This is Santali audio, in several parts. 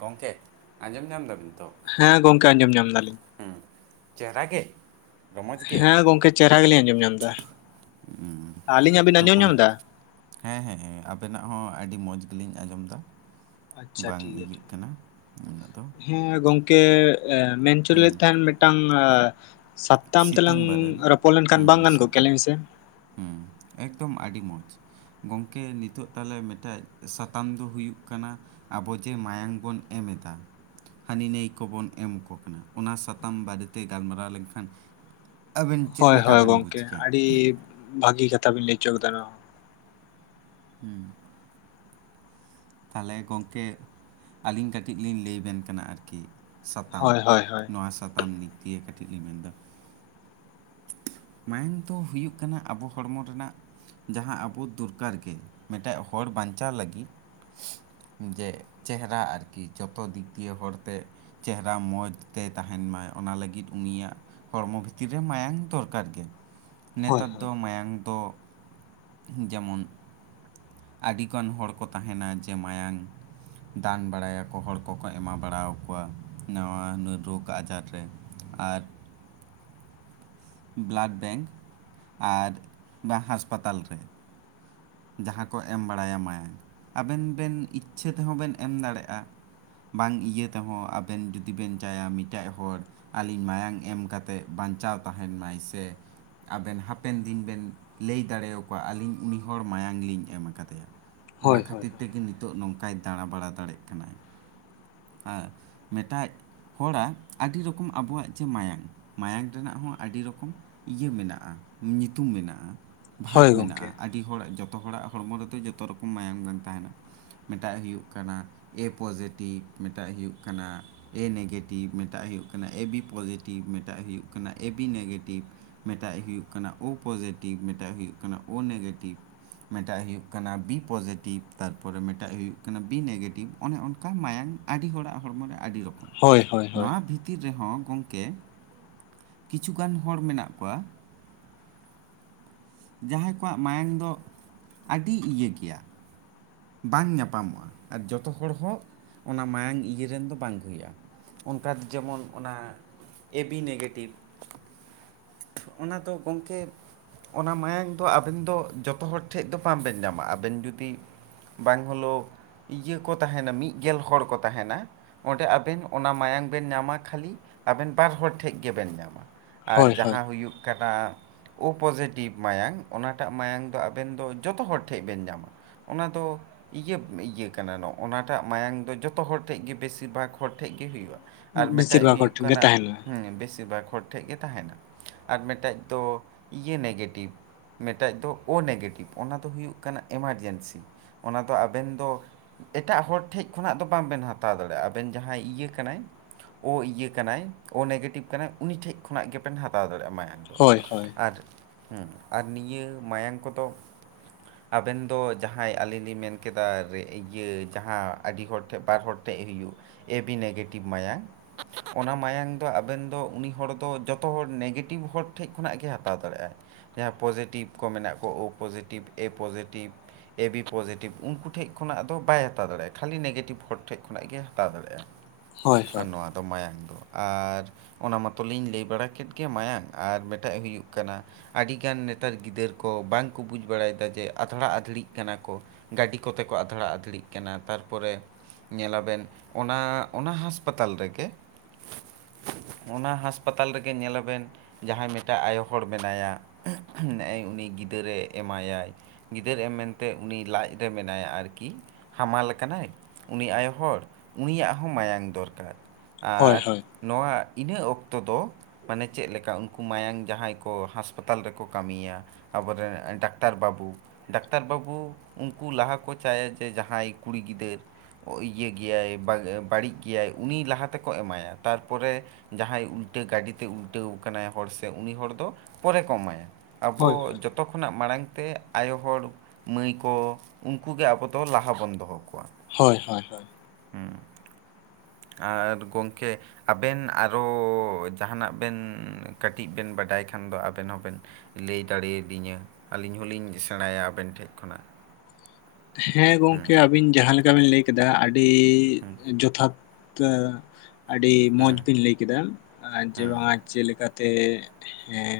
ᱜᱚᱢᱠᱮ ᱟᱸᱡᱚᱢ ᱧᱟᱢ ᱫᱟᱵᱤᱱ ᱛᱚ? ᱦᱮᱸ ᱜᱚᱢᱠᱮ ᱟᱸᱡᱚᱢ ᱧᱟᱢ ᱫᱟᱞᱤᱧ ᱾ ᱦᱮᱸ, ᱪᱮᱦᱨᱟ ᱜᱮ? ᱨᱚᱢᱚᱡᱽ ᱜᱮ ᱦᱮᱸ ᱜᱚᱢᱠᱮ ᱪᱮᱨᱦᱟ ᱜᱤᱞᱤᱧ ᱟᱸᱡᱚᱢ ᱧᱟᱢ ᱮᱫᱟ, ᱟᱹᱞᱤᱧᱟᱜ ᱵᱤᱱ ᱛᱚ ᱟᱸᱡᱚᱢ ᱜᱚᱝ ᱧᱟᱢ ᱮᱫᱟ? ᱦᱮᱸ ᱦᱮᱸ ᱟᱵᱮᱱᱟᱜ ᱦᱚᱸ ᱟᱹᱰᱤ ᱢᱚᱸᱡᱽ ᱜᱮ ᱞᱤᱧ ᱟᱸᱡᱚᱢ ᱫᱟ, ᱟᱪᱪᱷᱟ ᱴᱷᱤᱠ ᱜᱮᱭᱟ, ᱩᱱᱟᱹᱜ ᱫᱚ ᱦᱮᱸ ᱜᱚᱢᱠᱮ ᱢᱮᱱ ᱦᱚᱪᱚ ᱦᱩᱸ ᱞᱮᱫ ᱛᱟᱦᱮᱱ ᱢᱤᱫᱴᱟᱝ ᱮ ᱥᱟᱯᱛᱟᱢ ᱛᱮᱞᱟᱝ ᱥᱤᱛᱟᱹᱢ ᱵᱟᱨᱮ ᱨᱮ ᱨᱚᱯᱚᱲ ᱞᱮᱱ ᱠᱷᱟᱱ ᱵᱟᱝ ᱜᱟᱱ ᱠᱚᱫ ᱠᱮᱞᱟᱹᱭ ᱢᱮ ᱥᱮ? ᱦᱮᱸ, ᱮᱠᱫᱚᱢ ᱟᱹᱰᱤ ᱢᱚᱸᱡᱽ ᱜᱚᱢᱠᱮ ᱱᱤᱛᱚᱜ ᱛᱟᱞᱮ ᱢᱤᱫ ᱴᱮᱡ ᱥᱟᱛᱟᱢ ᱫᱚ ᱦᱩᱭᱩᱜ ᱠᱟᱱᱟ, ᱟᱵᱚ ᱡᱮ ᱢᱟᱭᱝ ᱵᱚᱱ ᱮᱢ ᱮᱫᱟ, ᱦᱟᱹᱱᱤ ᱱᱟᱹᱭ ᱠᱚᱵᱚᱱ ᱮᱢ ᱠᱚ ᱠᱟᱱᱟ ᱚᱱᱟ ᱥᱟᱛᱟᱢ ᱵᱟᱨᱮ ᱛᱮ ᱜᱟᱞᱢᱟᱨᱟᱣ ᱞᱮᱱ ᱠᱷᱟᱱ, ᱦᱳᱭ ᱦᱳᱭ ᱜᱚᱢᱠᱮ ᱠᱮᱭᱟ ᱟᱹᱰᱤ ᱵᱷᱟᱹᱜᱤ ᱠᱟᱛᱷᱟ ᱵᱤᱱ ᱞᱟᱹᱭᱪᱚ ᱠᱟᱫᱟ ᱱᱚᱣᱟ ᱦᱩᱸ, ᱛᱟᱦᱚᱞᱮ ᱜᱚᱝᱠᱮ ᱟᱹᱞᱤᱧ ᱠᱟᱹᱴᱤᱡ ᱞᱤᱧ ᱞᱟᱹᱭ ᱵᱮᱱ ᱠᱟᱱᱟ ᱟᱨᱠᱤ, ᱥᱟᱛᱟᱢ ᱦᱚᱸ᱾ ᱦᱳᱭ ᱦᱳᱭ ᱱᱚᱣᱟ ᱥᱟᱛᱟᱢ ᱱᱤᱛᱤᱨ ᱠᱟᱹᱴᱤᱡ ᱞᱤᱧ ᱢᱮᱱ ᱮᱫᱟ, ᱢᱟᱭᱟᱝ ᱫᱚ ᱦᱩᱭᱩᱜ ᱠᱟᱱᱟ ᱟᱵᱚ ᱦᱚᱲᱢᱚ ᱨᱮᱱᱟᱜ ᱡᱟᱦᱟᱸ ᱟᱵᱚ ᱫᱚᱨᱠᱟᱨ ᱜᱮ ᱢᱤᱫᱴᱮᱱ ᱦᱚᱲ ᱵᱟᱱᱪᱟᱣ ᱞᱟᱹᱜᱤᱫ, ᱡᱮ ᱪᱮᱦᱮᱨᱟ ᱟᱨᱠᱤ ᱡᱚᱛᱚ ᱫᱤᱠ ᱫᱤᱭᱮ ᱦᱚᱲ ᱛᱮ, ᱪᱮᱦᱮᱨᱟ ᱢᱚᱸᱡᱽ ᱛᱮ ᱛᱟᱦᱮᱱ ᱢᱟᱭ ᱚᱱᱟ ᱞᱟᱹᱜᱤᱫ ᱩᱱᱤᱭᱟᱜ ᱦᱚᱲᱢᱚ ᱵᱷᱤᱛᱤᱨ, ᱨᱮ ᱢᱟᱭᱟᱝ ᱫᱚᱨᱠᱟᱨ ᱜᱮ ᱦᱳᱭ ᱱᱮᱛᱟᱨ ᱦᱳᱭ ᱫᱚ ᱢᱟᱭᱟᱝ ᱫᱚ ᱡᱮᱢᱚᱱ, ᱟᱹᱰᱤᱜᱟᱱ ᱦᱚᱲ ᱠᱚ ᱛᱟᱦᱮᱱᱟ ᱡᱮ ᱢᱟᱭᱟᱝ, ᱫᱟᱱ ᱵᱟᱲᱟᱭᱟ ᱠᱚ ᱦᱚᱲ ᱠᱚ ᱠᱚ ᱮᱢᱟ ᱵᱟᱲᱟ ᱠᱚᱣᱟ ᱱᱟᱣᱟ ᱱᱩᱭ ᱨᱳᱜᱽ ᱟᱡᱟᱨ ᱨᱮ, ᱟᱨ, ᱵᱞᱟᱰ ᱵᱮᱝᱠ ᱟᱨ ᱵᱟ ᱦᱟᱥᱯᱟᱛᱟᱞ ᱨᱮ, ᱡᱟᱦᱟᱸ ᱠᱚ ᱮᱢ ᱵᱟᱲᱟᱭᱟ ᱢᱟᱭᱟᱝ ᱟᱵᱮᱱ ᱵᱮᱱ ᱤᱪᱪᱷᱟᱹ ᱛᱮ ᱦᱚᱸ ᱵᱮᱱ ᱮᱢ ᱫᱟᱲᱮᱭᱟᱜᱼᱟ᱾ ᱵᱟᱝ ᱤᱭᱟᱹ ᱛᱮ ᱦᱚᱸ ᱟᱵᱮᱱ ᱡᱩᱫᱤ ᱵᱮᱱ ᱪᱟᱭᱟ ᱢᱤᱫᱴᱮᱡ ᱦᱚᱲ, ᱟᱹᱞᱤᱧ ᱢᱟᱭᱟᱝ ᱮᱢ ᱠᱟᱛᱮᱫ ᱵᱟᱧᱪᱟᱣ ᱛᱟᱦᱮᱱ ᱢᱟᱭ ᱥᱮ, ᱟᱵᱮᱱ ᱦᱟᱯᱮᱱ ᱫᱤᱱ ᱵᱮᱱ ᱞᱟᱹᱭ ᱫᱟᱲᱮᱣ ᱟᱠᱚᱣᱟ ᱟᱹᱞᱤᱧ ᱩᱱᱤ ᱦᱚᱲ ᱢᱟᱭᱟᱝ ᱞᱤᱧ ᱮᱢ ᱟᱠᱟ ᱫᱮᱭᱟ ᱚᱱᱟ ᱦᱳᱭ ᱦᱳᱭ ᱦᱳᱭ ᱠᱷᱟᱹᱛᱤᱨ ᱛᱮᱜᱮ ᱱᱤ- ᱛᱚᱜ ᱱᱚᱝᱠᱟᱭ ᱫᱟᱬᱟ ᱵᱟᱲᱟ ᱫᱟᱲᱮᱜ ᱠᱟᱱᱟᱭ, ᱟᱨ ᱢᱮᱴᱟᱡ ᱦᱚᱲᱟᱜ ᱟᱹᱰᱤ ᱨᱚᱠᱚᱢ ᱟᱵᱚᱣᱟᱜ ᱡᱮ ᱢᱟᱭᱟᱝ, ᱢᱟᱭᱟᱝ ᱨᱮᱱᱟᱜ ᱦᱚᱸ ᱟᱹᱰᱤ ᱨᱚᱠᱚᱢ ᱤᱭᱟᱹ ᱢᱮᱱᱟᱜ-ᱟ, ᱧᱩᱛᱩᱢ ᱢᱮᱱᱟᱜ-ᱟ, ᱵᱷᱟᱜ ᱦᱳᱭ ᱜᱚᱝᱠᱮ ᱢᱮᱱᱟᱜ-ᱟ᱾ ᱟᱹᱰᱤ ᱦᱚᱲ ᱟᱜ ᱡᱚᱛᱚ ᱦᱚᱲᱟᱜ ᱦᱚᱲᱢᱚ ᱨᱮᱫᱚ ᱡᱚᱛᱚ ᱨᱚᱠᱚᱢ ᱢᱟᱭᱟᱢ ᱵᱟᱝ ᱛᱟᱦᱮᱱᱟ᱾ ᱢᱮᱴᱟᱜ ᱦᱩᱭᱩᱜ ᱠᱟᱱᱟ ᱮ ᱯᱚᱡᱮᱴᱤᱵᱷ, ᱢᱮᱴᱟᱜ ᱦᱩᱭᱩᱜ ᱠᱟᱱᱟ ᱮ ᱱᱮᱜᱮᱴᱤᱵᱷ ᱢᱮᱴᱟᱜ ᱦᱩᱭᱩᱜ ᱠᱟᱱᱟ ᱮ ᱵᱤ ᱯᱚᱡᱮᱴᱤᱵᱷ ᱢᱮᱴᱟᱜ ᱦᱩᱭᱩᱜ ᱠᱟᱱᱟ ᱮ ᱵᱤ ᱱᱮᱜᱮᱴᱤᱵᱷ᱾ ᱢᱮᱴᱟᱜ ᱦᱩᱭᱩᱜ ᱠᱟᱱᱟ ᱳ ᱯᱚᱡᱮᱴᱤᱵᱷ ᱢᱮᱴᱟᱜ ᱦᱩᱭᱩᱜ ᱠᱟᱱᱟ ᱳ ᱱᱮᱜᱮᱴᱤᱵᱷ ᱢᱮᱴᱟᱜ ᱦᱩᱭᱩᱜ ᱠᱟᱱᱟ ᱵᱤ ᱯᱚᱡᱮᱴᱤᱵᱷ ᱛᱟᱨᱯᱚᱨᱮ ᱢᱮᱴᱟᱜ ᱦᱩᱭᱩᱜ ᱠᱟᱱᱟ ᱵᱤ ᱱᱮᱜᱮᱴᱤᱵᱷ ᱚᱱᱮ ᱚᱱᱠᱟ ᱢᱟᱭᱟᱝ ᱟᱹᱰᱤ ᱦᱚᱲᱟᱜ ᱦᱚᱲᱢᱚ ᱨᱮ ᱟᱹᱰᱤ ᱨᱚᱠᱚᱢ᱾ ᱦᱳᱭ ᱦᱳᱭ ᱦᱳᱭ ᱱᱚᱣᱟ ᱵᱷᱤᱛᱤᱨ ᱨᱮᱦᱚᱸ ᱜᱚᱝᱠᱮ ᱠᱤᱪᱷᱩ ᱜᱟᱱ ᱦᱚᱲ ᱢᱮᱱᱟᱜ ᱠᱚᱣᱟ ᱡᱟᱦᱟᱸᱭ ᱠᱚᱣᱟᱜ ᱢᱟᱭᱟᱝ ᱫᱚ, ᱟᱹᱰᱤ ᱤᱭᱟᱹ ᱜᱮᱭᱟ ᱵᱟᱝ ᱧᱟᱯᱟᱢᱚᱜ-ᱟ ᱟᱨ ᱡᱚᱛᱚ ᱦᱚᱲ ᱦᱚᱸ ᱚᱱᱟ ᱢᱟᱭᱟᱝ ᱤᱭᱟᱹ ᱨᱮᱱ ᱫᱚ ᱵᱟᱝ ᱠᱚ ᱦᱩᱭᱩᱜ-ᱟ᱾ ᱚᱱᱠᱟ-ᱫ ᱡᱮᱢᱚᱱ ᱚᱱᱟ ᱮ ᱵᱤ ᱱᱮᱜᱮᱴᱤᱵᱷ᱾ ᱚᱱᱟ ᱫᱚ ᱜᱚᱝᱠᱮ ᱚᱱᱟ ᱢᱟᱭᱟᱝ ᱫᱚ ᱟᱵᱮᱱ ᱫᱚ ᱡᱚᱛᱚ ᱦᱚᱲ ᱴᱷᱮᱡ ᱫᱚ ᱵᱟᱝᱵᱮᱱ ᱧᱟᱢᱟ ᱟᱵᱮᱱ ᱡᱩᱫᱤ ᱵᱟᱝ ᱦᱳᱞᱳ, ᱤᱭᱟᱹ ᱠᱚ ᱛᱟᱦᱮᱱᱟ ᱢᱤᱫ ᱜᱮᱞ ᱦᱚᱲ ᱠᱚ ᱛᱟᱦᱮᱱᱟ᱾ ᱚᱸᱰᱮ ᱟᱵᱮᱱ ᱚᱱᱟ ᱢᱟᱭᱟᱝ ᱵᱮᱱ ᱧᱟᱢᱟ ᱠᱷᱟᱹᱞᱤ ᱟᱵᱮᱱ ᱵᱟᱨ ᱦᱚᱲ ᱴᱷᱮᱡ ᱜᱮᱵᱮᱱ ᱧᱟᱢᱟ᱾ ᱟᱨ ᱦᱳᱭ ᱦᱳᱭ ᱡᱟᱦᱟᱸ ᱦᱩᱭᱩᱜ ᱠᱟᱱᱟ ᱳ ᱯᱚᱡᱮᱴᱤᱵᱷ ᱢᱟᱭᱟᱝ ᱚᱱᱟᱴᱟᱜ ᱢᱟᱭᱟᱝ ᱫᱚ ᱟᱵᱮᱱ ᱫᱚ ᱡᱚᱛᱚ ᱦᱚᱲ ᱴᱷᱮᱱ ᱵᱮᱱ ᱧᱟᱢᱟ᱾ ᱚᱱᱟ ᱫᱚ ᱤᱭᱟᱹᱵ ᱤᱭᱟᱹ ᱠᱟᱱᱟ ᱱᱚᱜ-ᱚ ᱚᱱᱟ ᱴᱟᱜ ᱢᱟᱭᱟᱝ ᱫᱚ ᱡᱚᱛᱚ ᱦᱚᱲ ᱴᱷᱮᱡ ᱜᱮ ᱵᱮᱥᱤᱨ ᱵᱷᱟᱜ ᱦᱚᱲ ᱴᱷᱮᱡ ᱜᱮ ᱦᱩᱭᱩᱜ-ᱟ᱾ ᱟᱨ ᱵᱮᱥᱤᱨ ᱢᱮᱴᱮᱡ ᱵᱷᱟᱜᱽ ᱦᱚᱲ ᱦᱩᱭᱩᱜ ᱴᱷᱮᱱ ᱜᱮ ᱠᱟᱱᱟ, ᱛᱟᱦᱮᱱᱟ ᱦᱮᱸ ᱵᱮᱥᱤᱨ ᱵᱷᱟᱜ ᱦᱚᱲ ᱴᱷᱮᱡ ᱜᱮ ᱛᱟᱦᱮᱱᱟ ᱟᱨ ᱢᱮᱴᱮᱡ ᱫᱚ ᱤᱭᱟᱹ ᱱᱮᱜᱮᱴᱤᱵᱷ ᱢᱮᱫᱴᱮᱡ ᱫᱚ ᱳ ᱱᱮᱜᱮᱴᱤᱵᱷ ᱚᱱᱟ ᱫᱚ ᱦᱩᱭᱩᱜ ᱠᱟᱱᱟ ᱮᱢᱟᱨᱡᱮᱱᱥᱤ᱾ ᱚᱱᱟ ᱫᱚ ᱟᱵᱮᱱ ᱫᱚ ᱮᱴᱟᱜ ᱦᱚᱲ ᱴᱷᱮᱡ ᱠᱷᱚᱱᱟᱜ ᱫᱚ ᱵᱟᱝᱵᱮᱱ ᱦᱟᱛᱟᱣ ᱫᱟᱲᱮᱭᱟᱜ-ᱟ ᱟᱵᱮᱱ ᱡᱟᱦᱟᱸᱭ ᱤᱭᱟᱹ ᱠᱟᱱᱟᱭ ᱳ ᱤᱭᱟᱹ ᱠᱟᱱᱟᱭ, ᱳ ᱱᱮᱜᱮᱴᱤᱵᱷ ᱠᱟᱱᱟᱭ ᱩᱱᱤ ᱴᱷᱮᱡ ᱠᱷᱚᱱᱟᱜ ᱜᱮᱵᱮᱱ ᱦᱟᱛᱟᱣ ᱫᱟᱲᱮᱭᱟᱜ-ᱟ ᱢᱟᱭᱟᱝ ᱫᱚ᱾ ᱦᱳᱭ ᱦᱳᱭ ᱟᱨ ᱦᱩᱸ ᱟᱨ ᱱᱤᱭᱟᱹ ᱢᱟᱭᱟᱝ ᱠᱚᱫᱚ, ᱟᱵᱮᱱ ᱫᱚ ᱡᱟᱦᱟᱸᱭ ᱟᱹᱞᱤᱧ ᱞᱤᱧ ᱢᱮᱱ ᱠᱮᱫᱟ ᱨᱮ ᱤᱭᱟᱹ ᱡᱟᱦᱟᱸ ᱟᱹᱰᱤ ᱦᱚᱲ ᱴᱷᱮᱡ ᱵᱟᱨ ᱦᱚᱲ ᱴᱷᱮᱡ ᱦᱩᱭᱩᱜ ᱮ ᱵᱤ ᱱᱮᱜᱮᱴᱤᱵᱷ ᱢᱟᱭᱟᱝ᱾ ᱚᱱᱟ ᱢᱟᱭᱟᱝ ᱫᱚ ᱟᱵᱮᱱ ᱫᱚ ᱩᱱᱤ ᱦᱚᱲ ᱫᱚ ᱡᱚᱛᱚ ᱦᱚᱲ ᱱᱮᱜᱮᱴᱤᱵᱷ ᱦᱚᱲ ᱴᱷᱮᱡ ᱠᱷᱚᱱᱟᱜ ᱜᱮ ᱦᱟᱛᱟᱣ ᱫᱟᱲᱮᱭᱟᱜ-ᱟᱭ᱾ ᱡᱟᱦᱟᱸ ᱯᱚᱡᱮᱴᱤᱵᱷ ᱠᱚ ᱢᱮᱱᱟᱜ ᱠᱚ, ᱳ positive A positive A B positive, ᱩᱱᱠᱩ ᱴᱷᱮᱡ ᱠᱷᱚᱱᱟᱜ ᱫᱚ ᱵᱟᱭ ᱦᱟᱛᱟᱣ ᱫᱟᱲᱮᱭᱟᱜ-ᱟ᱾ ᱠᱷᱟᱹᱞᱤ ᱱᱮᱜᱮᱴᱤᱵᱷ ᱦᱚᱲ ᱴᱷᱮᱡ ᱠᱷᱚᱱᱟᱜ ᱜᱮ ᱦᱟᱛᱟᱣ ᱫᱟᱲᱮᱭᱟᱜ-ᱟ᱾ ᱦᱳᱭ ᱦᱳᱭ ᱟᱨ ᱱᱚᱣᱟ ᱫᱚ ᱢᱟᱭᱟᱝ ᱫᱚ ᱟᱨ ᱚᱱᱟ ᱢᱟᱛᱚ ᱞᱤᱧ ᱞᱟᱹᱭ ᱵᱟᱲᱟ ᱠᱮᱫ ᱜᱮ ᱢᱟᱭᱟᱝ ᱟᱨ ᱢᱮᱴᱟᱜ ᱦᱩᱭᱩᱜ ᱠᱟᱱᱟ ᱟᱹᱰᱤᱜᱟᱱ ᱱᱮᱛᱟᱨ ᱜᱤᱫᱟᱹᱨ ᱠᱚ ᱵᱟᱝ ᱠᱚ ᱵᱩᱡᱽ ᱵᱟᱲᱟᱭ ᱮᱫᱟ᱾ ᱡᱮ ᱟᱫᱷᱲᱟ ᱟᱫᱷᱲᱤᱜ ᱠᱟᱱᱟ ᱠᱚ ᱜᱟᱹᱰᱤ ᱠᱚᱛᱮ ᱠᱚ ᱟᱫᱷᱲᱟ ᱟᱫᱷᱲᱤᱜ ᱠᱟᱱᱟ ᱛᱟᱨᱯᱚᱨᱮ ᱧᱮᱞᱟᱵᱮᱱ ᱚᱱᱟ ᱚᱱᱟ ᱦᱟᱥᱯᱟᱛᱟᱞ ᱨᱮᱜᱮ [inaudible] ᱚᱱᱟ ᱦᱟᱥᱯᱟᱛᱟᱞ ᱨᱮᱜᱮ ᱧᱮᱞᱟᱵᱮᱱ ᱡᱟᱦᱟᱸᱭ ᱢᱮᱫᱴᱟᱜ ᱟᱭᱳ ᱦᱚᱲ ᱢᱮᱱᱟᱭᱟ [unintelligible] ᱱᱮᱜ-ᱮᱭ ᱩᱱᱤ ᱜᱤᱫᱟᱹᱨᱮ ᱮᱢᱟᱭᱟᱭ᱾ ᱜᱤᱫᱟᱹᱨ ᱮᱢ ᱢᱮᱱᱛᱮ ᱩᱱᱤ ᱞᱟᱡ ᱨᱮ ᱢᱮᱱᱟᱭᱟ ᱟᱨᱠᱤ᱾ ᱠᱷᱟᱢᱟᱞ ᱠᱟᱱᱟᱭ ᱩᱱᱤ ᱟᱭᱳ ᱦᱚᱲ ᱩᱱᱤᱭᱟᱜ ᱦᱚᱸ ᱢᱟᱭᱟᱝ ᱫᱚᱨᱠᱟᱨ ᱦᱳᱭ ᱟᱨ ᱦᱳᱭ ᱱᱚᱣᱟ ᱤᱱᱟᱹᱜ ᱚᱠᱛᱚ ᱫᱚ ᱢᱟᱱᱮ ᱪᱮᱫ ᱞᱮᱠᱟ ᱩᱱᱠᱩ ᱢᱟᱭᱟᱝ ᱡᱟᱦᱟᱸᱭ ᱠᱚ ᱦᱟᱥ ᱯᱟᱛᱟᱞ ᱨᱮᱠᱚ ᱠᱟᱹᱢᱤᱭᱟ᱾ ᱟᱵᱚ ᱨᱮᱱ ᱰᱟᱠᱛᱟᱨ ᱵᱟᱹᱵᱩ ᱰᱟᱠᱛᱟᱨ ᱵᱟᱹᱵᱩ ᱩᱱᱠᱩ ᱞᱟᱦᱟ ᱠᱚ ᱪᱟᱭᱟ ᱡᱮ ᱡᱟᱦᱟᱸᱭ ᱠᱩᱲᱤ ᱜᱤᱫᱟᱹᱨ ᱠᱚ ᱤᱭᱟᱹ ᱵᱟᱜ-ᱜᱮᱭᱟᱭ ᱵᱟᱹᱲᱤᱡ ᱜᱮᱭᱟᱭ ᱩᱱᱤ ᱞᱟᱦᱟ ᱛᱮᱠᱚ ᱮᱢᱟᱭᱟ ᱛᱟᱨᱯᱚᱨᱮ ᱡᱟᱦᱟᱸᱭ ᱩᱞᱴᱟᱹ ᱜᱟᱹᱰᱤ ᱛᱮ ᱩᱞᱴᱟᱹᱣ ᱠᱟᱱᱟᱭ ᱦᱚᱲ ᱥᱮᱫ ᱩᱱᱤ ᱦᱚᱲ ᱫᱚ ᱯᱚᱨᱮ ᱠᱚ ᱮᱢᱟᱭᱟ᱾ ᱦᱳᱭ ᱟᱵᱚ ᱡᱷᱚᱛᱚ ᱠᱷᱚᱱᱟᱜ ᱢᱟᱲᱟᱝ ᱛᱮ ᱟᱭᱳ ᱦᱚᱲ ᱢᱟᱹᱭ ᱠᱚ, ᱩᱱᱠᱩ ᱜᱮ ᱟᱵᱚ ᱞᱟᱦᱟ ᱵᱚᱱ ᱫᱚᱦᱚ ᱠᱚᱣᱟ᱾ ᱦᱳᱭ ᱦᱳᱭ ᱦᱳᱭ᱾ [inaudible] ᱟᱨ ᱜᱚᱝᱠᱮ ᱟᱵᱮᱱ ᱟᱨᱚ ᱡᱟᱦᱟᱱᱟᱜ ᱵᱮᱱ ᱠᱟᱹᱴᱤᱡ ᱵᱮᱱ ᱵᱟᱰᱟᱭ ᱠᱷᱟᱱ ᱫᱚ ᱟᱵᱮᱱ ᱦᱚᱸᱵᱮᱱ ᱞᱟᱹᱭ ᱫᱟᱲᱮ ᱟᱫᱤᱧᱟ ᱟᱹᱞᱤᱧ ᱦᱚᱞᱤᱧ ᱥᱮᱬᱟᱭᱟ ᱟᱵᱮᱱ ᱴᱷᱮᱡ ᱠᱷᱚᱱᱟᱜ᱾ ᱦᱮᱸ ᱜᱚᱝᱠᱮ ᱟᱹᱵᱤᱱ ᱡᱟᱦᱟᱸ ᱞᱮᱠᱟ ᱵᱤᱱ ᱞᱟᱹᱭ ᱠᱮᱫᱟ ᱟᱹᱰᱤ ᱡᱚᱛᱷᱟᱛ ᱛᱚ ᱟᱹᱰᱤ ᱢᱚᱡᱽ ᱵᱤᱱ ᱞᱟᱹᱭ ᱠᱮᱫᱟ᱾ ᱟ ᱡᱮ ᱵᱟᱝᱟ ᱪᱮᱫ ᱞᱮᱠᱟᱛᱮ ᱦᱮᱸ᱾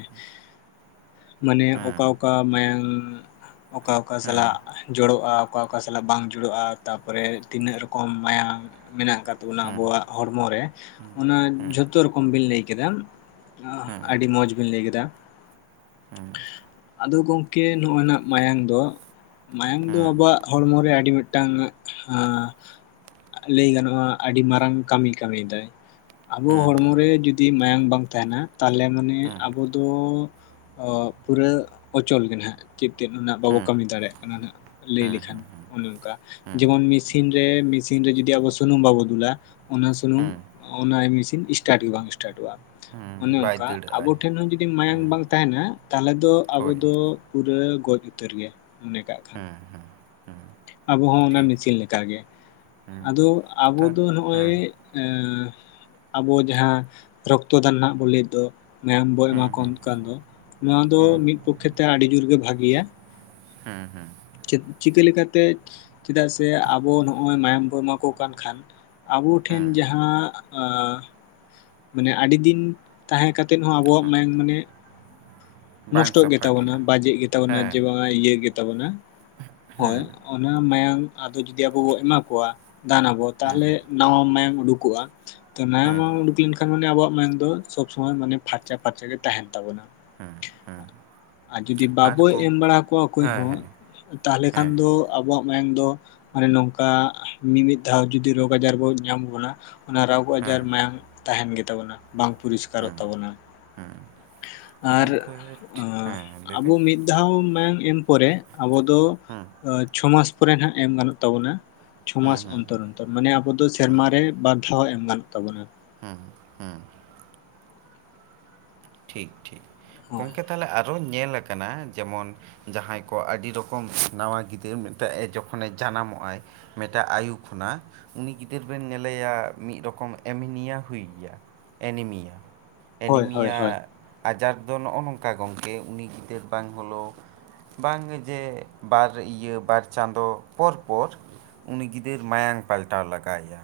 ᱢᱟᱱᱮ ᱚᱠᱟ ᱚᱠᱟ ᱢᱟᱭᱟᱝ ᱚᱠᱟ ᱚᱠᱟ ᱥᱟᱞᱟᱜ ᱡᱚᱲᱚᱜ-ᱟ ᱚᱠᱟ ᱚᱠᱟ ᱥᱟᱞᱟᱜ ᱵᱟᱝ ᱡᱩᱲᱟᱹᱜ-ᱟ ᱛᱟᱯᱚᱨᱮ ᱛᱤᱱᱟᱹᱜ ᱨᱚᱠᱚᱢ ᱢᱟᱭᱟᱝ ᱢᱮᱱᱟᱜ ᱟᱠᱟᱫ ᱛᱟᱵᱚᱱᱟ ᱟᱵᱚᱣᱟᱜ ᱦᱚᱲᱢᱚ ᱨᱮ ᱚᱱᱟ ᱡᱷᱚᱛᱚ ᱨᱚᱠᱚᱢ ᱵᱤᱱ ᱞᱟᱹᱭ ᱠᱮᱫᱟ᱾ ᱟᱦ ᱟᱹᱰᱤ ᱢᱚᱸᱡᱽ ᱵᱤᱱ ᱞᱟᱹᱭ ᱠᱮᱫᱟ᱾ [inaudible] ᱟᱫᱚ ᱜᱚᱝᱠᱮ ᱱᱚᱜ-ᱚᱭ ᱱᱟᱜ ᱢᱟᱭᱟᱢ ᱫᱚ ᱢᱟᱭᱟᱝ ᱫᱚ ᱟᱵᱚᱣᱟᱜ ᱦᱚᱲᱢᱚ ᱨᱮ ᱟᱹᱰᱤ ᱢᱤᱫ ᱴᱟᱝ ᱦᱟᱸ ᱞᱟᱹᱭ ᱜᱟᱱᱚᱜ-ᱟ ᱟᱹᱰᱤ ᱢᱟᱨᱟᱝ ᱠᱟᱹᱢᱤ ᱠᱟᱹᱢᱤᱭ ᱫᱟᱭ᱾ ᱟᱵᱚ ᱦᱚᱲᱢᱚ ᱨᱮ ᱡᱩᱫᱤ ᱢᱟᱭᱟᱝ ᱵᱟᱝ ᱛᱟᱦᱮᱱᱟ ᱛᱟᱦᱞᱮ ᱢᱟᱱᱮ ᱟᱵᱚ ᱫᱚ ᱚ ᱯᱩᱨᱟᱹ ᱚᱪᱚᱞ ᱜᱮ ᱱᱟᱦᱟᱜ ᱪᱮᱫ ᱛᱮᱫ ᱦᱚᱸ ᱱᱥᱜ ᱵᱟᱵᱚ ᱠᱟᱹᱢᱤ ᱫᱟᱲᱮ ᱭᱟᱜ ᱠᱟᱱᱟ ᱱᱟᱦᱜ᱾ ᱞᱟᱹᱭ ᱞᱮᱠᱷᱟᱱ ᱚᱱᱮ ᱚᱱᱠᱟ ᱡᱮᱢᱚᱱ ᱢᱮᱥᱤᱱ ᱨᱮ ᱢᱮᱥᱤᱱ ᱨᱮ ᱡᱚᱫᱤ ᱟᱵᱚ ᱥᱩᱱᱩᱢ ᱵᱟᱵᱚ ᱫᱩᱞᱟ ᱚᱱᱟ ᱥᱩᱱᱩᱢ ᱚᱱᱟ ᱢᱮᱥᱤᱱ ᱮᱥᱴᱟᱴ ᱜᱮ ᱵᱟᱝ ᱮᱥᱴᱟᱴᱚᱜ-ᱟ᱾ ᱚᱱᱮ ᱦᱮᱸ, ᱵᱟᱭ ᱚᱱᱠᱟ ᱫᱟᱹᱲᱟᱜᱼᱟᱭ ᱟᱵᱚ ᱴᱷᱮᱱ ᱦᱚᱸ ᱡᱩᱫᱤ ᱢᱟᱭᱟᱝ ᱵᱟᱝ ᱛᱟᱦᱮᱱᱟ ᱛᱟᱦᱞᱮ ᱫᱚ ᱟᱵᱚ ᱦᱳᱭ ᱫᱚ ᱯᱩᱨᱟᱹ ᱜᱚᱡ ᱩᱛᱟᱹᱨ ᱜᱮ ᱢᱚᱱᱮ ᱠᱟᱜ ᱠᱷᱮᱱ᱾ ᱟᱵᱚᱸ ᱦᱚᱸ ᱚᱱᱟ ᱴᱷᱤᱠ ᱢᱮᱥᱤᱱ ᱞᱮᱠᱟ ᱜᱮ᱾ ᱟᱫᱚ ᱟᱵᱚ ᱛᱟ ᱫᱚ ᱱᱚᱜ-ᱚᱭ ᱦᱮᱸ, ᱮᱸ ᱟᱵᱚ ᱡᱟᱦᱟᱸ ᱨᱚᱠᱛᱚ ᱫᱟᱱ ᱱᱟᱦᱟᱜ ᱵᱚᱱ ᱞᱟᱹᱭ ᱫᱚ ᱢᱟᱭᱟᱢ ᱵᱚ ᱮᱢᱟ ᱠᱚ ᱦᱚᱭᱩᱜ ᱠᱟᱱ ᱫᱚ ᱱᱚᱣᱟ ᱫᱚ ᱢᱤᱫ ᱯᱚᱠ ᱠᱷᱮᱛᱮ ᱟᱹᱰᱤ ᱡᱳᱨ ᱜᱮ ᱵᱷᱟᱜᱮᱭᱟ᱾ ᱦᱮᱸ ᱦᱮᱸ᱾ ᱪᱮᱫ, ᱪᱤᱠᱟᱹ ᱞᱮᱠᱟᱛᱮ ᱪᱮᱫᱟᱜ ᱥᱮ ᱟᱵᱚ ᱱᱚᱜ-ᱚᱭ ᱢᱟᱭᱟᱢ ᱵᱚᱱ ᱮᱢᱟ ᱠᱚ ᱠᱟᱱ ᱠᱷᱟᱱ ᱟᱵᱚ ᱴᱷᱮᱱ ᱡᱟᱦᱟᱸ ᱢᱟᱱᱮ ᱟᱸ ᱟᱹᱰᱤ ᱫᱤᱱ ᱛᱟᱦᱮᱸ ᱠᱟᱛ ᱛᱮᱫ ᱦᱚᱸ ᱟᱵᱚᱣᱟᱜ ᱢᱟᱭᱟᱝ ᱢᱟᱱᱮ ᱵᱟᱝ ᱱᱚᱥᱴᱚᱜ ᱥᱟᱯᱷᱟ ᱜᱮᱛᱟ ᱵᱚᱱᱟ, ᱜᱮᱭᱟ ᱵᱟᱡᱮᱜ ᱜᱮᱛᱟᱜ ᱵᱚᱱᱟ ᱦᱮᱸ ᱡᱮ ᱵᱟᱝ ᱱᱚᱣᱟ ᱤᱭᱟᱹ ᱜᱮᱛᱟ ᱵᱚᱱᱟ ᱦᱳᱭ ᱚᱱᱟ ᱢᱟᱭᱟᱝ ᱟᱫᱚ ᱡᱩᱫᱤ ᱟᱵᱚ ᱵᱚ ᱮᱢᱟ ᱠᱚᱣᱟ᱾ ᱫᱟᱱ ᱟᱵᱚ ᱛᱟᱦᱞᱮ ᱱᱟᱣᱟ ᱢᱟᱭᱟᱢ ᱩᱰᱩᱠᱚᱜ-ᱟ᱾ ᱛᱚ ᱱᱟᱣᱟ ᱢᱟᱭᱟᱢ ᱩᱰᱩᱠ ᱞᱮᱱᱠᱷᱟᱱ ᱢᱟᱱᱮ ᱟᱵᱚᱣᱟᱜ ᱢᱟᱭᱟᱢ ᱫᱚ ᱥᱚᱵᱽ ᱥᱩᱢᱚᱭ ᱢᱟᱱᱮ ᱯᱷᱟᱨᱪᱟ ᱯᱷᱟᱨᱪᱟ ᱜᱮ ᱛᱟᱦᱮᱱ ᱛᱟᱵᱚᱱᱟ᱾ [inaudible] ᱟᱨ ᱡᱩᱫᱤ ᱟᱨ ᱵᱟᱵᱚ ᱜᱚᱝ ᱮᱢ ᱵᱟᱲᱟ ᱠᱚᱣᱟ ᱚᱠᱚᱭ ᱦᱮᱸ ᱦᱚᱸ ᱦᱮᱸ ᱛᱟᱦᱞᱮ ᱠᱷᱟᱱ ᱦᱮᱸ ᱫᱚ ᱟᱵᱚᱣᱟᱜ ᱢᱟᱭᱟᱝ ᱫᱚ ᱢᱟᱱᱮ ᱱᱚᱝᱠᱟ ᱢᱤᱼᱢᱤᱫ ᱫᱷᱟᱣ ᱡᱩᱫᱤ ᱨᱳᱜᱽ ᱟᱡᱟᱨ ᱵᱚᱱ ᱧᱟᱢ ᱵᱚᱱᱟ ᱚᱱᱟ ᱨᱳᱜᱽ ᱟᱡᱟᱨ ᱦᱮᱸ ᱢᱟᱭᱟᱝ ᱛᱟᱦᱮᱱ ᱜᱮᱛᱟ ᱵᱚᱱᱟ ᱵᱟᱝ ᱯᱚᱨᱤᱥ ᱠᱟᱨᱚᱜ ᱛᱟᱵᱚᱱᱟ᱾ ᱦᱮᱸ᱾ ᱟᱨ ᱜᱚᱝᱠᱮ ᱟ ᱞᱟᱹᱭ ᱵᱤᱱ ᱟᱵᱚ ᱢᱤᱫ ᱫᱷᱟᱣ ᱢᱟᱭᱟᱝ ᱮᱢ ᱯᱚᱨᱮ ᱟᱵᱚ ᱫᱚ ᱪᱷᱚᱢᱟᱥ ᱯᱚᱨᱮ ᱱᱟᱦᱟᱜ ᱮᱢ ᱜᱟᱱᱚᱜ ᱛᱟᱵᱚᱱᱟ ᱪᱷᱚᱢᱟᱥ ᱚᱱᱛᱚᱨ ᱨᱮ ᱛᱚ ᱢᱟᱱᱮ ᱟᱵᱚ ᱫᱚ ᱥᱮᱨᱢᱟᱨ ᱨᱮ ᱵᱟᱨᱫᱷᱟᱣ ᱦᱚᱸ ᱮᱢ ᱜᱟᱱᱚᱜ ᱛᱟᱵᱚᱱᱟ ᱦᱮᱸ ᱦᱮᱸ ᱴᱷᱤᱠ ᱴᱷᱤᱠ ᱦᱳᱭ ᱜᱚᱢᱠᱮ ᱛᱟᱦᱚᱞᱮ ᱟᱨᱚ ᱧᱮᱞ ᱠᱟᱱᱟ ᱡᱮᱢᱚᱱ ᱡᱟᱦᱟᱸᱭ ᱠᱚ ᱟᱰᱤ ᱨᱚᱠᱚᱢ ᱱᱟᱣᱟ ᱜᱤᱫᱽᱨᱟᱹ ᱢᱤᱫᱴᱮᱡ ᱡᱚᱠᱷᱚᱱᱮ ᱡᱟᱱᱟᱢᱚᱜ ᱟᱭ ᱢᱤᱫᱴᱟᱜ ᱟᱭᱩ ᱠᱷᱚᱱᱟᱜ ᱩᱱᱤ ᱜᱤᱫᱟᱹᱨ ᱵᱮᱱ ᱧᱮᱞᱮᱭᱟ ᱢᱤᱫ ᱨᱚᱠᱚᱢ ᱮᱢᱤᱱᱤᱭᱟ ᱦᱩᱭ ᱮᱭᱟ ᱮᱱᱤᱢᱤᱭᱟ ᱦᱳᱭ ᱦᱳᱭ ᱮᱱᱤᱢᱤᱭᱟ ᱦᱳᱭ ᱟᱡᱟᱨ ᱫᱚ ᱱᱚᱜ-ᱚ ᱱᱚᱝᱠᱟ ᱜᱚᱢᱠᱮ ᱩᱱᱤ ᱜᱤᱫᱟᱹᱨ ᱵᱟᱝ ᱦᱚᱞᱚ ᱵᱟᱝ ᱡᱮ ᱵᱟᱨ ᱤᱭᱟᱹ ᱵᱟᱨ ᱪᱟᱸᱫᱚ ᱯᱚᱨ ᱯᱚᱨ ᱩᱱᱤ ᱜᱤᱫᱟᱹᱨ ᱢᱟᱭᱟᱝ ᱯᱟᱞᱴᱟᱣ ᱞᱟᱜᱟᱣ ᱟᱭᱟ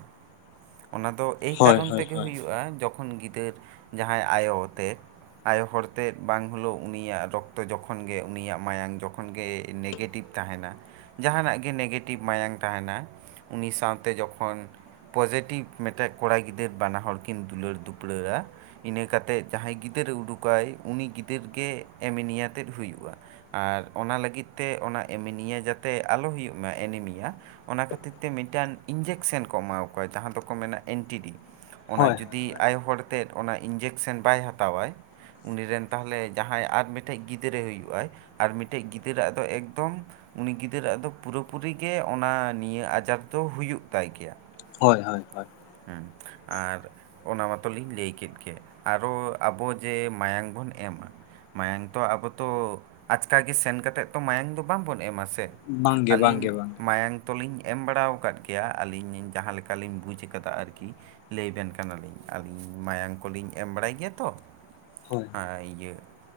ᱚᱱᱟ ᱫᱚ ᱮᱭ ᱦᱳᱭ ᱠᱟᱨᱚᱱ ᱦᱳᱭ ᱛᱮᱜᱮ ᱦᱳᱭ ᱦᱩᱭᱩᱜ-ᱟ ᱡᱚᱠᱷᱚᱱ ᱜᱤᱫᱟᱹᱨ ᱡᱟᱦᱟᱸᱭ ᱟᱭᱳ ᱟᱛᱮᱡ ᱟᱭᱳ ᱦᱚᱲ ᱛᱮᱫ ᱵᱟᱝ ᱦᱳᱞᱳ ᱩᱱᱤᱭᱟᱜ ᱨᱚᱠᱛᱚ ᱡᱚᱠᱷᱚᱱ ᱜᱮ ᱩᱱᱤᱭᱟᱜ ᱢᱟᱭᱟᱝ ᱡᱚᱠᱷᱚᱱ ᱜᱮ ᱱᱮᱜᱮᱴᱤᱵᱽ ᱛᱟᱦᱮᱱᱟ ᱡᱟᱦᱟᱱᱟᱜ ᱜᱮ ᱱᱮᱜᱮᱴᱤᱵᱷ ᱢᱟᱭᱟᱝ ᱛᱟᱦᱮᱱᱟ ᱩᱱᱤ ᱥᱟᱶᱛᱮ ᱡᱚᱠᱷᱚᱱ ᱯᱚᱡᱮ ᱴᱤᱵᱽ ᱢᱤᱫᱴᱮᱡ ᱠᱚᱲᱟ ᱜᱤᱫᱟᱹᱨ ᱵᱟᱱᱟ ᱦᱚᱲ ᱠᱤᱱ ᱫᱩᱞᱟᱹᱲ ᱫᱩᱯᱲᱟ-ᱟ ᱤᱱᱟᱹ ᱠᱟᱛᱮᱫ ᱡᱟᱦᱟᱸᱭ ᱜᱤᱫᱟᱹᱨᱮ ᱩᱰᱩᱠᱟᱭ ᱩᱱᱤ ᱜᱤᱫᱟᱹᱨ ᱜᱮ ᱮᱢᱮᱱᱤᱭᱟ ᱛᱮᱫ ᱦᱩᱭᱩᱜ-ᱟ ᱾ ᱟᱨ ᱚᱱᱟ ᱞᱟᱹᱜᱤᱫ ᱛᱮ ᱚᱱᱟ ᱮᱢᱤᱱᱤᱭᱟ ᱡᱟᱛᱮᱜ ᱟᱞᱚ ᱦᱩᱭᱩᱜ ᱢᱟ ᱮᱱᱤᱢᱤᱭᱟ ᱚᱱᱟ ᱠᱷᱟᱹᱛᱤᱨ ᱛᱮ ᱢᱤᱫᱴᱟᱱ ᱤᱧᱡᱮᱠᱥᱮᱱ ᱠᱚ ᱮᱢᱟᱣ ᱠᱚᱣᱟ ᱡᱟᱦᱟᱸ ᱫᱚᱠᱚ ᱢᱮᱱᱟ ᱮᱱᱴᱤᱰᱤ ᱚᱱᱟ ᱦᱳᱭ ᱡᱩ ᱫᱤ ᱟᱭᱳ ᱦᱚᱲ ᱛᱮᱫ ᱚᱱᱟ ᱤᱧᱡᱮᱠᱥᱮᱱ ᱵᱟᱭ ᱦᱟᱛᱟᱣ ᱟᱭ ᱩᱱᱤ ᱨᱮᱱ ᱛᱟᱦᱚᱞᱮ ᱡᱟᱦᱟᱸᱭ ᱟᱨ ᱢᱤᱫᱴᱮᱡ ᱜᱤᱫᱽᱨᱟᱹᱭ ᱦᱩᱭᱩᱜ ᱟᱭ ᱟᱨ ᱢᱤᱫᱴᱮᱡ ᱜᱤᱫᱽᱨᱟᱹ ᱟᱜ ᱫᱚ ᱮᱠᱫᱚᱢ ᱩᱱᱤ ᱜᱤᱫᱟᱹᱨ ᱟ ᱫᱚ ᱯᱩᱨᱟᱹ ᱯᱩᱨᱤ ᱜᱮ ᱚᱱᱟ ᱱᱤᱭᱟᱹ ᱟᱡᱟᱨ ᱫᱚ ᱦᱩᱭᱩᱜ ᱛᱟᱭ ᱜᱮᱭᱟ ᱾ ᱦᱳᱭ ᱦᱳᱭ ᱦᱳᱭ ᱦᱮᱸ ᱟᱨ ᱚᱱᱟ ᱢᱟᱛᱚᱞᱤᱧ ᱞᱟᱹᱭ ᱠᱮᱫ ᱜᱮ ᱟᱨᱚ ᱟᱵᱚ ᱡᱮ ᱢᱟᱭᱟᱝ ᱵᱚᱱ ᱮᱢᱟ ᱢᱟᱭᱟᱝ ᱛᱚ ᱟᱵᱚ ᱛᱚ ᱟᱪᱠᱟ ᱜᱮ ᱥᱮᱱ ᱠᱟᱛᱮᱜ ᱛᱚ ᱢᱟᱭᱟᱝ ᱫᱚ ᱵᱟᱝ ᱵᱚᱱ ᱮᱢᱟ ᱥᱮ ᱵᱟᱝᱜᱮ ᱟᱹᱞᱞᱤᱧ ᱵᱟᱝᱜᱮ ᱵᱟᱝᱜᱮ ᱢᱟᱭᱟᱝ ᱛᱚᱞᱤᱧ ᱮᱢ ᱵᱟᱲᱟᱣ ᱠᱟᱫ ᱜᱮᱭᱟ ᱟᱹᱞᱤᱧ ᱤᱧ ᱡᱟᱦᱟᱸ ᱞᱮᱠᱟᱞᱤᱧ ᱵᱩᱡ [unintelligible] ᱟᱨᱠᱤ ᱞᱟᱹᱭ ᱟᱵᱮᱱ ᱠᱟᱱᱟᱞᱤᱧ ᱟᱹᱞᱤᱧ ᱢᱟᱭᱟᱝ ᱠᱚᱞᱤᱧ ᱮᱢ ᱵᱟᱲᱟᱭ ᱜᱮᱭᱟ ᱛᱚ ᱦᱳᱭ ᱤᱭᱟᱹ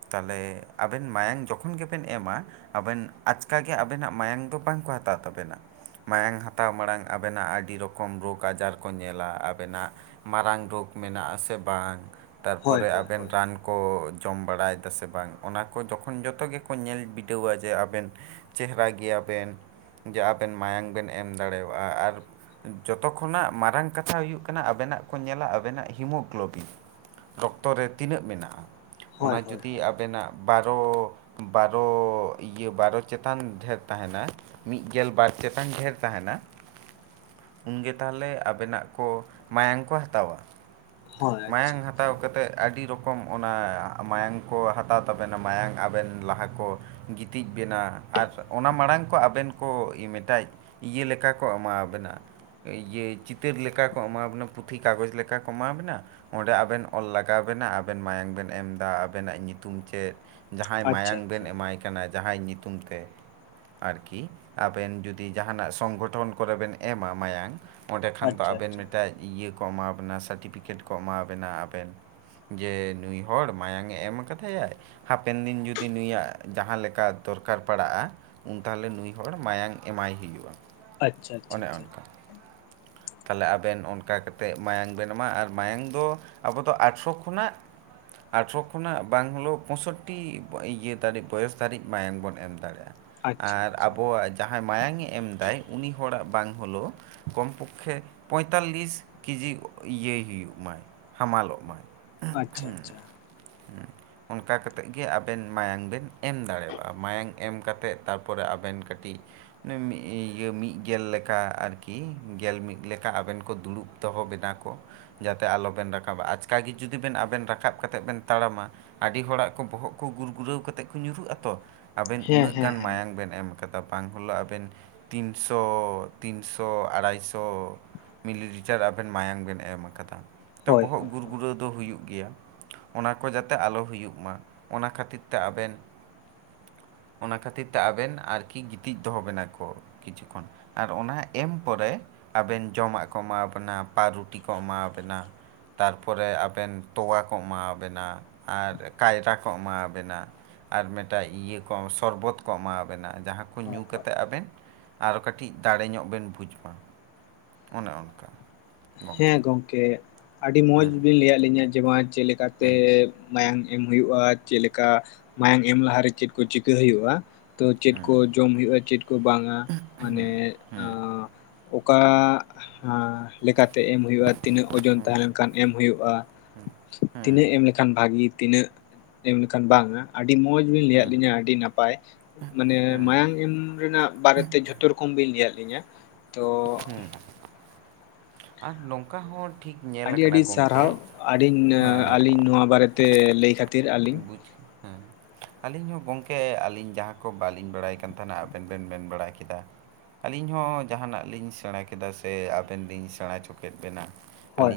ᱛᱟᱦᱚᱞᱮ ᱟᱵᱮᱱ ᱢᱟᱭᱟᱝ ᱡᱚᱠᱷᱚᱱ ᱜᱮᱵᱮᱱ ᱮᱢᱟ ᱟᱵᱮᱱ ᱟᱪᱠᱟᱜᱮ ᱟᱵᱮᱱᱟᱜ ᱢᱟᱭᱟᱝ ᱫᱚ ᱵᱟᱝᱠᱚ ᱦᱟᱛᱟᱣ ᱛᱟᱵᱮᱱᱟ ᱢᱟᱭᱟᱝ ᱦᱟᱛᱟᱣ ᱢᱟᱲᱟᱝ ᱟᱵᱮᱱᱟᱜ ᱟᱰᱤ ᱨᱚᱠᱚᱢ ᱨᱳᱜᱽ ᱟᱡᱟᱨ ᱠᱚ ᱧᱮᱞᱟ ᱟᱵᱮᱱᱟᱜ ᱢᱟᱨᱟᱝ ᱨᱳᱜᱽ ᱢᱮᱱᱟᱜ ᱥᱮ ᱵᱟᱝ ᱛᱟᱨᱯᱚᱨᱮ ᱟᱵᱮᱱ ᱨᱟᱱ ᱠᱚ ᱡᱚᱢ ᱵᱟᱲᱟᱭᱮᱫᱟ ᱥᱮ ᱵᱟᱝ ᱚᱱᱟ ᱠᱚ ᱡᱚᱠᱷᱚᱱ ᱡᱚᱛᱚ ᱜᱮᱠᱚ ᱧᱮᱞ ᱵᱤᱰᱟᱹᱣᱟ ᱡᱮ ᱟᱵᱮᱱ ᱪᱮᱦᱨᱟ ᱜᱮᱭᱟᱵᱮᱱ ᱡᱮ ᱟᱵᱮᱱ ᱢᱟᱭᱟᱝ ᱵᱮᱱ ᱮᱢ ᱫᱟᱲᱮᱣᱟᱜ-ᱟ ᱟᱨ ᱡᱚᱛᱚ ᱠᱷᱚᱱᱟᱜ ᱢᱟᱨᱟᱝ ᱠᱟᱛᱷᱟ ᱦᱩᱭᱩᱜ ᱠᱟᱱᱟ ᱟᱵᱮᱱᱟᱜ ᱠᱚ ᱧᱮᱞᱟ ᱟᱵᱮᱱᱟᱜ ᱦᱤᱢᱳᱜᱞᱳᱵᱤᱱ ᱨᱚᱠᱛᱚ ᱨᱮ ᱛᱤᱱᱟᱹᱜ ᱢᱮᱱᱟᱜ-ᱟ ᱦᱳᱭ ᱚᱱᱟ ᱦᱳᱭ ᱡᱩᱫᱤ ᱦᱳᱭ ᱟᱵᱮᱱᱟᱜ ᱵᱟᱨᱚ ᱵᱟᱨᱚ ᱤᱭᱟᱹ ᱵᱟᱨᱚ ᱪᱮᱛᱟᱱ ᱰᱷᱮᱨ ᱛᱟᱦᱮᱱᱟ ᱢᱤᱫ ᱜᱮᱞ ᱵᱟᱨ ᱪᱮᱛᱟᱱ ᱰᱷᱮᱨ ᱛᱟᱦᱮᱱᱟ ᱩᱱᱜᱮ ᱛᱟᱦᱚᱞᱮ ᱟᱵᱮᱱᱟᱜ ᱠᱚ ᱢᱟᱭᱟᱝ ᱠᱚ ᱦᱟᱛᱟᱣᱟ ᱦᱳᱭ ᱟᱪᱪᱷᱟ ᱢᱟᱭᱟᱝ ᱦᱟ ᱛᱟᱣ ᱟᱪᱪᱷᱟ ᱠᱟᱛᱮᱫ ᱟᱰᱤ ᱨᱚᱠᱚᱢ ᱚᱱᱟ ᱢᱟᱭᱟᱝ ᱠᱚ ᱦᱟᱛᱟᱣ ᱛᱟᱵᱮᱱᱟ ᱢᱟᱭᱟᱝ ᱟᱵᱮᱱ ᱞᱟᱦᱟ ᱠᱚ ᱜᱤᱛᱤᱡ ᱵᱮᱱᱟ ᱟᱨ ᱚᱱᱟ ᱢᱟᱲᱟᱝ ᱠᱚ ᱟᱵᱮᱱ ᱠᱚ ᱢᱮᱴᱟᱭ ᱤᱭᱟᱹ ᱞᱮᱠᱟ ᱠᱚ ᱮᱢᱟᱣ ᱟᱵᱮᱱᱟ ᱤᱭᱟᱹ ᱪᱤᱹᱛᱟᱨ ᱞᱮᱠᱟ ᱠᱚ ᱮᱢᱟᱣ ᱟᱵᱮᱱᱟ ᱯᱩᱛᱷᱤ ᱠᱟᱜᱚᱡᱽ ᱞᱮᱠᱟ ᱠᱚ ᱮᱢᱟᱣ ᱟᱵᱮᱱᱟ ᱚᱸᱰᱮ ᱟᱵᱮᱱ ᱚᱞ ᱞᱟᱜᱟᱣ ᱟᱵᱮᱱᱟ ᱟᱵᱮᱱ ᱢᱟᱭᱟᱝ ᱵᱮᱱ ᱮᱢᱫᱟ ᱟᱵᱮᱱᱟᱜ ᱧᱩᱛᱩᱢ ᱪᱮᱫ? ᱡᱟᱦᱟᱸᱭ ᱟᱪᱪᱷᱟ ᱢᱟᱭᱟᱝ ᱵᱮᱱ ᱮᱢᱟᱭ ᱠᱟᱱᱟ ᱡᱟᱦᱟᱸᱭ ᱧᱩᱛᱩᱢ ᱛᱮ ᱟᱨᱠᱤ ᱟᱵᱮᱱ ᱡᱩᱫᱤ ᱡᱟᱦᱟᱱᱟᱜ ᱥᱚᱝᱜᱚᱴᱷᱚᱱ ᱠᱚᱨᱮ ᱵᱮᱱ ᱮᱢᱟ ᱢᱟᱭᱟᱝ ᱚᱸᱰᱮ ᱠᱷᱟᱱ ᱫᱚ ᱟᱪᱪᱷᱟ ᱟᱵᱮᱱ ᱟᱪᱪᱷᱟ ᱢᱮᱫᱴᱮᱡ ᱤᱭᱟᱹ ᱠᱚ ᱮᱢᱟ ᱟᱵᱮᱱᱟ ᱥᱟᱴᱤᱯᱷᱤᱠᱤᱴ ᱠᱚ ᱮᱢᱟ ᱟᱵᱮᱱᱟ ᱟᱵᱮᱱ᱾ ᱡᱮ ᱱᱩᱭ ᱦᱚᱲ ᱢᱟᱭᱟᱝᱮ ᱮᱢ ᱠᱟᱫᱟᱭᱟᱭ᱾ ᱦᱟᱯᱮᱱ ᱫᱤᱱ ᱡᱩᱫᱤ ᱱᱩᱭᱟᱜ ᱡᱟᱦᱟᱸ ᱞᱮᱠᱟ ᱫᱚᱨᱠᱟᱨ ᱯᱟᱲᱟᱜ-ᱟ ᱩᱱ ᱛᱟᱦᱟᱞᱮ ᱱᱩᱭ ᱦᱚᱲ ᱢᱟᱭᱟᱝ ᱮᱢᱟᱭ ᱦᱩᱭᱩᱜ-ᱟ᱾ ᱟᱪᱪᱷᱟ ᱟᱪᱷᱟ ᱟᱪᱪᱷᱟ᱾ ᱛᱟᱞᱦᱮ ᱟᱵᱮᱱ ᱚᱱᱠᱟ ᱠᱟᱛᱮᱫ ᱢᱟᱭᱟᱢ ᱵᱮᱱ ᱮᱢᱟ ᱟᱨ ᱢᱟᱭᱟᱝ ᱫᱚ ᱟᱵᱚ ᱫᱚ ᱟᱴᱷᱨᱚ ᱠᱷᱚᱱᱟᱜ ᱟᱴᱷᱨᱚ ᱠᱷᱚᱱᱟᱜ ᱵᱟᱝ ᱦᱳᱞᱳ ᱯᱚᱸᱥᱳᱴᱴᱤ ᱤᱭᱟᱹ ᱫᱷᱤᱡ ᱵᱚᱭᱚᱥ ᱫᱷᱟᱨᱤᱡ ᱢᱟᱭᱟᱢ ᱵᱚᱱ ᱮᱢ ᱫᱟᱲᱮᱜ-ᱟ᱾ ᱟᱪᱪᱷᱟ ᱟᱪᱪᱷᱟ ᱟᱨ ᱟᱪᱪᱷᱟ ᱟᱪᱪᱷᱟ ᱟᱵᱚᱣᱟᱜ ᱡᱟᱦᱟᱸᱭ ᱢᱟᱭᱟᱝᱮ ᱮᱢᱫᱟᱭ ᱩᱱᱤ ᱦᱚᱲᱟᱜ ᱵᱟᱝ ᱦᱳᱞᱳ ᱠᱚᱢ ᱯᱚ ᱠᱷᱮ ᱯᱚᱸᱭᱛᱟᱞᱞᱤᱥ ᱠᱮᱡᱤ ᱤᱭᱟᱹᱭ ᱦᱩᱭᱩᱜ ᱢᱟᱭ ᱦᱟᱢᱟᱞᱚᱜ ᱢᱟᱭ᱾ ᱟᱪᱪᱷᱟ ᱟᱪᱪᱷᱟ᱾ [inaudible] ᱚᱱᱠᱟ ᱠᱟᱛᱮᱫ ᱜᱮ ᱟᱵᱮᱱ ᱢᱟᱭᱟᱝ ᱵᱮᱱ ᱮᱢ ᱫᱟᱲᱮᱣᱟᱜ-ᱟ ᱢᱟᱭᱟᱝ ᱮᱢ ᱠᱟᱛᱮᱫ ᱛᱟᱯᱚᱨᱮ ᱟᱵᱮᱱ ᱠᱟᱹᱴᱤᱡ [unintelligible] ᱤᱭᱟᱹ ᱢᱤᱫ ᱜᱮᱞ ᱞᱮᱠᱟ ᱟᱨᱠᱤ ᱜᱮᱞ ᱢᱤᱫ ᱞᱮᱠᱟ ᱟᱵᱮᱱ ᱠᱚ ᱫᱩᱲᱩᱵ ᱫᱚᱦᱚ ᱵᱤᱱᱟ ᱠᱚ᱾ ᱡᱟᱛᱮ ᱟᱞᱚᱵᱮᱱ ᱨᱟᱠᱟᱵᱟ, ᱟᱪᱠᱟ ᱜᱮ ᱡᱩᱫᱤ ᱵᱮᱱ ᱟᱵᱮᱱ ᱨᱟᱠᱟᱵ ᱠᱟᱛᱮᱫ ᱵᱮᱱ ᱛᱟᱲᱟᱢᱟ ᱟᱹᱰᱤ ᱦᱚᱲᱟᱜ ᱠᱚ ᱵᱚᱦᱚᱜ ᱠᱚ ᱜᱩᱨ ᱜᱩᱨᱟᱹᱣ ᱠᱟᱛᱮᱫ ᱠᱚ ᱧᱩᱨᱩᱜ ᱟᱛᱚ ᱟᱵᱮᱱ ᱦᱮᱸ ᱩᱱᱟᱹᱜ ᱦᱮᱸ ᱜᱟᱱ ᱦᱮᱸ ᱢᱟᱭᱟᱝ ᱵᱮᱱ ᱮᱢ ᱠᱟᱫᱟ ᱵᱟᱝ ᱦᱚᱞᱳᱜ ᱟᱵᱮᱱ ᱛᱤᱱᱥᱚ ᱛᱤᱱᱥᱚ ᱟᱲᱟᱭ ᱛᱚ ᱢᱤᱞᱤ ᱞᱤᱴᱟᱨ ᱟᱵᱮᱱ ᱢᱟᱭᱟᱝ ᱵᱮᱱ ᱮᱢ ᱟᱠᱟᱫᱟ ᱛᱚ ᱦᱳᱭ ᱵᱚᱦᱚᱜ ᱦᱳᱭ ᱜᱩᱨ ᱦᱳᱭ ᱜᱩᱨᱟ. ᱣ ᱫᱚ ᱦᱩᱭᱩᱜ ᱜᱮᱭᱟ᱾ ᱚᱱᱟ ᱠᱚ ᱡᱟᱛᱮ ᱟᱞᱚ ᱦᱩᱭᱩᱜ ᱢᱟ ᱚᱱᱟ ᱠᱷᱟᱹᱛᱤᱨ ᱛᱮ ᱟᱵᱮᱱ ᱚᱱᱟ ᱠᱷᱟᱹᱛᱤᱨ ᱛᱮ ᱟᱵᱮᱱ ᱟᱨᱠᱤ ᱜᱤᱛᱤᱡ ᱫᱚᱦᱚ ᱵᱮᱱᱟ ᱠᱚ᱾ ᱠᱤᱪᱷᱩ ᱠᱷᱚᱱ ᱟᱨ ᱚᱱᱟ ᱮᱢ ᱯᱚᱨᱮ ᱟᱵᱮᱱ ᱡᱚᱢᱟᱜ ᱠᱚ ᱮᱢᱟ ᱟᱵᱮᱱᱟ ᱯᱟᱨᱩᱴᱤ ᱠᱚ ᱮᱢᱟ ᱟᱵᱮᱱᱟ ᱛᱟᱨᱯᱚᱨᱮ ᱟᱵᱮᱱ ᱛᱚᱣᱟ ᱠᱚ ᱮᱢᱟ ᱟᱵᱮᱱᱟ ᱟᱨ ᱠᱟᱭᱨᱟ ᱠᱚ ᱮᱢᱟ ᱟᱵᱮᱱᱟ ᱟᱨ ᱢᱮᱫᱴᱟᱱ ᱤᱭᱟᱹ ᱠᱚ ᱥᱚᱨᱵᱚᱛ ᱠᱚ ᱮᱢᱟ ᱟᱵᱮᱱᱟ ᱡᱟᱦᱟᱸ ᱠᱚ ᱦᱳᱭ ᱧᱩ ᱦᱳᱭ ᱠᱟᱛᱮᱫ ᱟᱵᱮᱱ ᱟᱨᱚ ᱠᱟ. ᱴᱤᱡ ᱫᱟᱲᱮ ᱧᱚᱜ ᱵᱮᱱ ᱵᱩᱡᱽ ᱢᱟ᱾ ᱚᱱᱮ ᱚᱱᱠᱟ᱾ ᱦᱮᱸ ᱜᱚᱢᱠᱮ ᱜᱚᱝᱠᱮ ᱟᱹᱰᱤ ᱢᱚᱸᱡᱽ ᱵᱤᱱ ᱞᱟᱹᱭᱟᱫ ᱞᱤᱧᱟᱹ ᱡᱮᱢᱟᱪ ᱪᱮᱫ ᱞᱮᱠᱟᱛᱮ ᱢᱟᱭᱟᱢ ᱮᱢ ᱦᱩᱭᱩᱜ-ᱟ ᱪᱮᱫ ᱞᱮᱠᱟ ᱢᱟᱭᱟᱢ ᱮᱢ ᱞᱟᱦᱟᱨᱮ ᱪᱮᱫ ᱠᱚ ᱪᱤᱠᱟᱹ ᱦᱩᱭᱩᱜ-ᱟ᱾ ᱛᱚ ᱪᱮᱫ ᱠᱚ ᱡᱚᱢ ᱦᱩᱭᱩᱜ-ᱟ ᱪᱮᱫ ᱠᱚ ᱵᱟᱝᱟ ᱢᱟᱱᱮ ᱚᱠᱟ ᱞᱮᱠᱟᱛᱮ ᱮᱢ ᱦᱳᱭᱳᱜ-ᱟ ᱛᱤᱱᱟᱹᱜ ᱳᱡᱳᱱ ᱛᱟᱦᱮᱱ ᱠᱟᱱ ᱮᱢ ᱦᱩᱭᱩᱜ-ᱟ ᱛᱤᱱᱟᱹᱜ ᱮᱢ ᱞᱮᱠᱷᱟᱱ ᱵᱷᱟᱹᱜᱤ ᱛᱤᱱᱟᱹᱜ ᱮᱢ ᱞᱮᱠᱷᱟᱱ ᱵᱟᱝᱟ ᱟᱹᱰᱤ ᱢᱚᱸᱡᱽ ᱵᱤᱱ ᱞᱟᱹᱭᱟᱫ ᱞᱤᱧᱟᱹ ᱟᱹᱰᱤ ᱱᱟᱯᱟᱭ᱾ ᱢᱟᱱᱮ ᱢᱟᱭᱟᱝ ᱮᱢ ᱨᱮᱱᱟᱜ ᱵᱟᱨᱮᱛᱮ ᱡᱷᱚᱛᱚ ᱨᱚᱠᱚᱢ ᱵᱤᱱ ᱞᱟᱹᱭᱟᱫ ᱞᱤᱧᱟᱹ᱾ ᱛᱚ ᱦᱩᱸ ᱟᱨ ᱱᱚᱝᱠᱟ ᱦᱚᱸ ᱴᱷᱤᱠ ᱧᱮᱞ ᱟᱹᱰᱤ ᱟᱠᱟᱱᱟ ᱟᱹᱰᱤ ᱥᱟᱨᱦᱟᱣ ᱜᱚᱢᱠᱮ ᱟᱹᱰᱤᱧ ᱦᱮᱸ ᱦᱮᱸ ᱟᱹᱞᱤᱧ ᱱᱚᱣᱟ ᱵᱟᱨᱮᱛᱮ ᱞᱟᱹᱭ ᱠᱷᱟᱹ [unintelligible] ᱟᱹᱞᱤᱧ ᱦᱚᱸ ᱜᱚᱝᱠᱮ ᱟᱹᱞᱤᱧ ᱡᱟᱦᱟᱸ ᱠᱚ ᱵᱟᱹᱞᱤᱧ ᱵᱟᱲᱟᱭ ᱠᱟᱱ ᱛᱟᱦᱮᱱ-ᱟ ᱟᱵᱮᱱ ᱵᱮᱱ ᱢᱮᱱ ᱵᱟᱲᱟ ᱠᱮᱫᱟ᱾ ᱟᱹᱞᱤᱧ ᱦᱚᱸ ᱡᱟᱦᱟᱱᱟᱜ ᱞᱤᱧ ᱥᱮᱬᱟ ᱠᱮᱫᱟ, ᱥᱮ ᱟᱵᱮᱱ ᱞᱤᱧ ᱥᱮᱬᱟ ᱚᱪᱚ ᱠᱮᱫ ᱵᱮᱱᱟ᱾ ᱦᱳᱭ ᱟᱹᱞᱤᱧ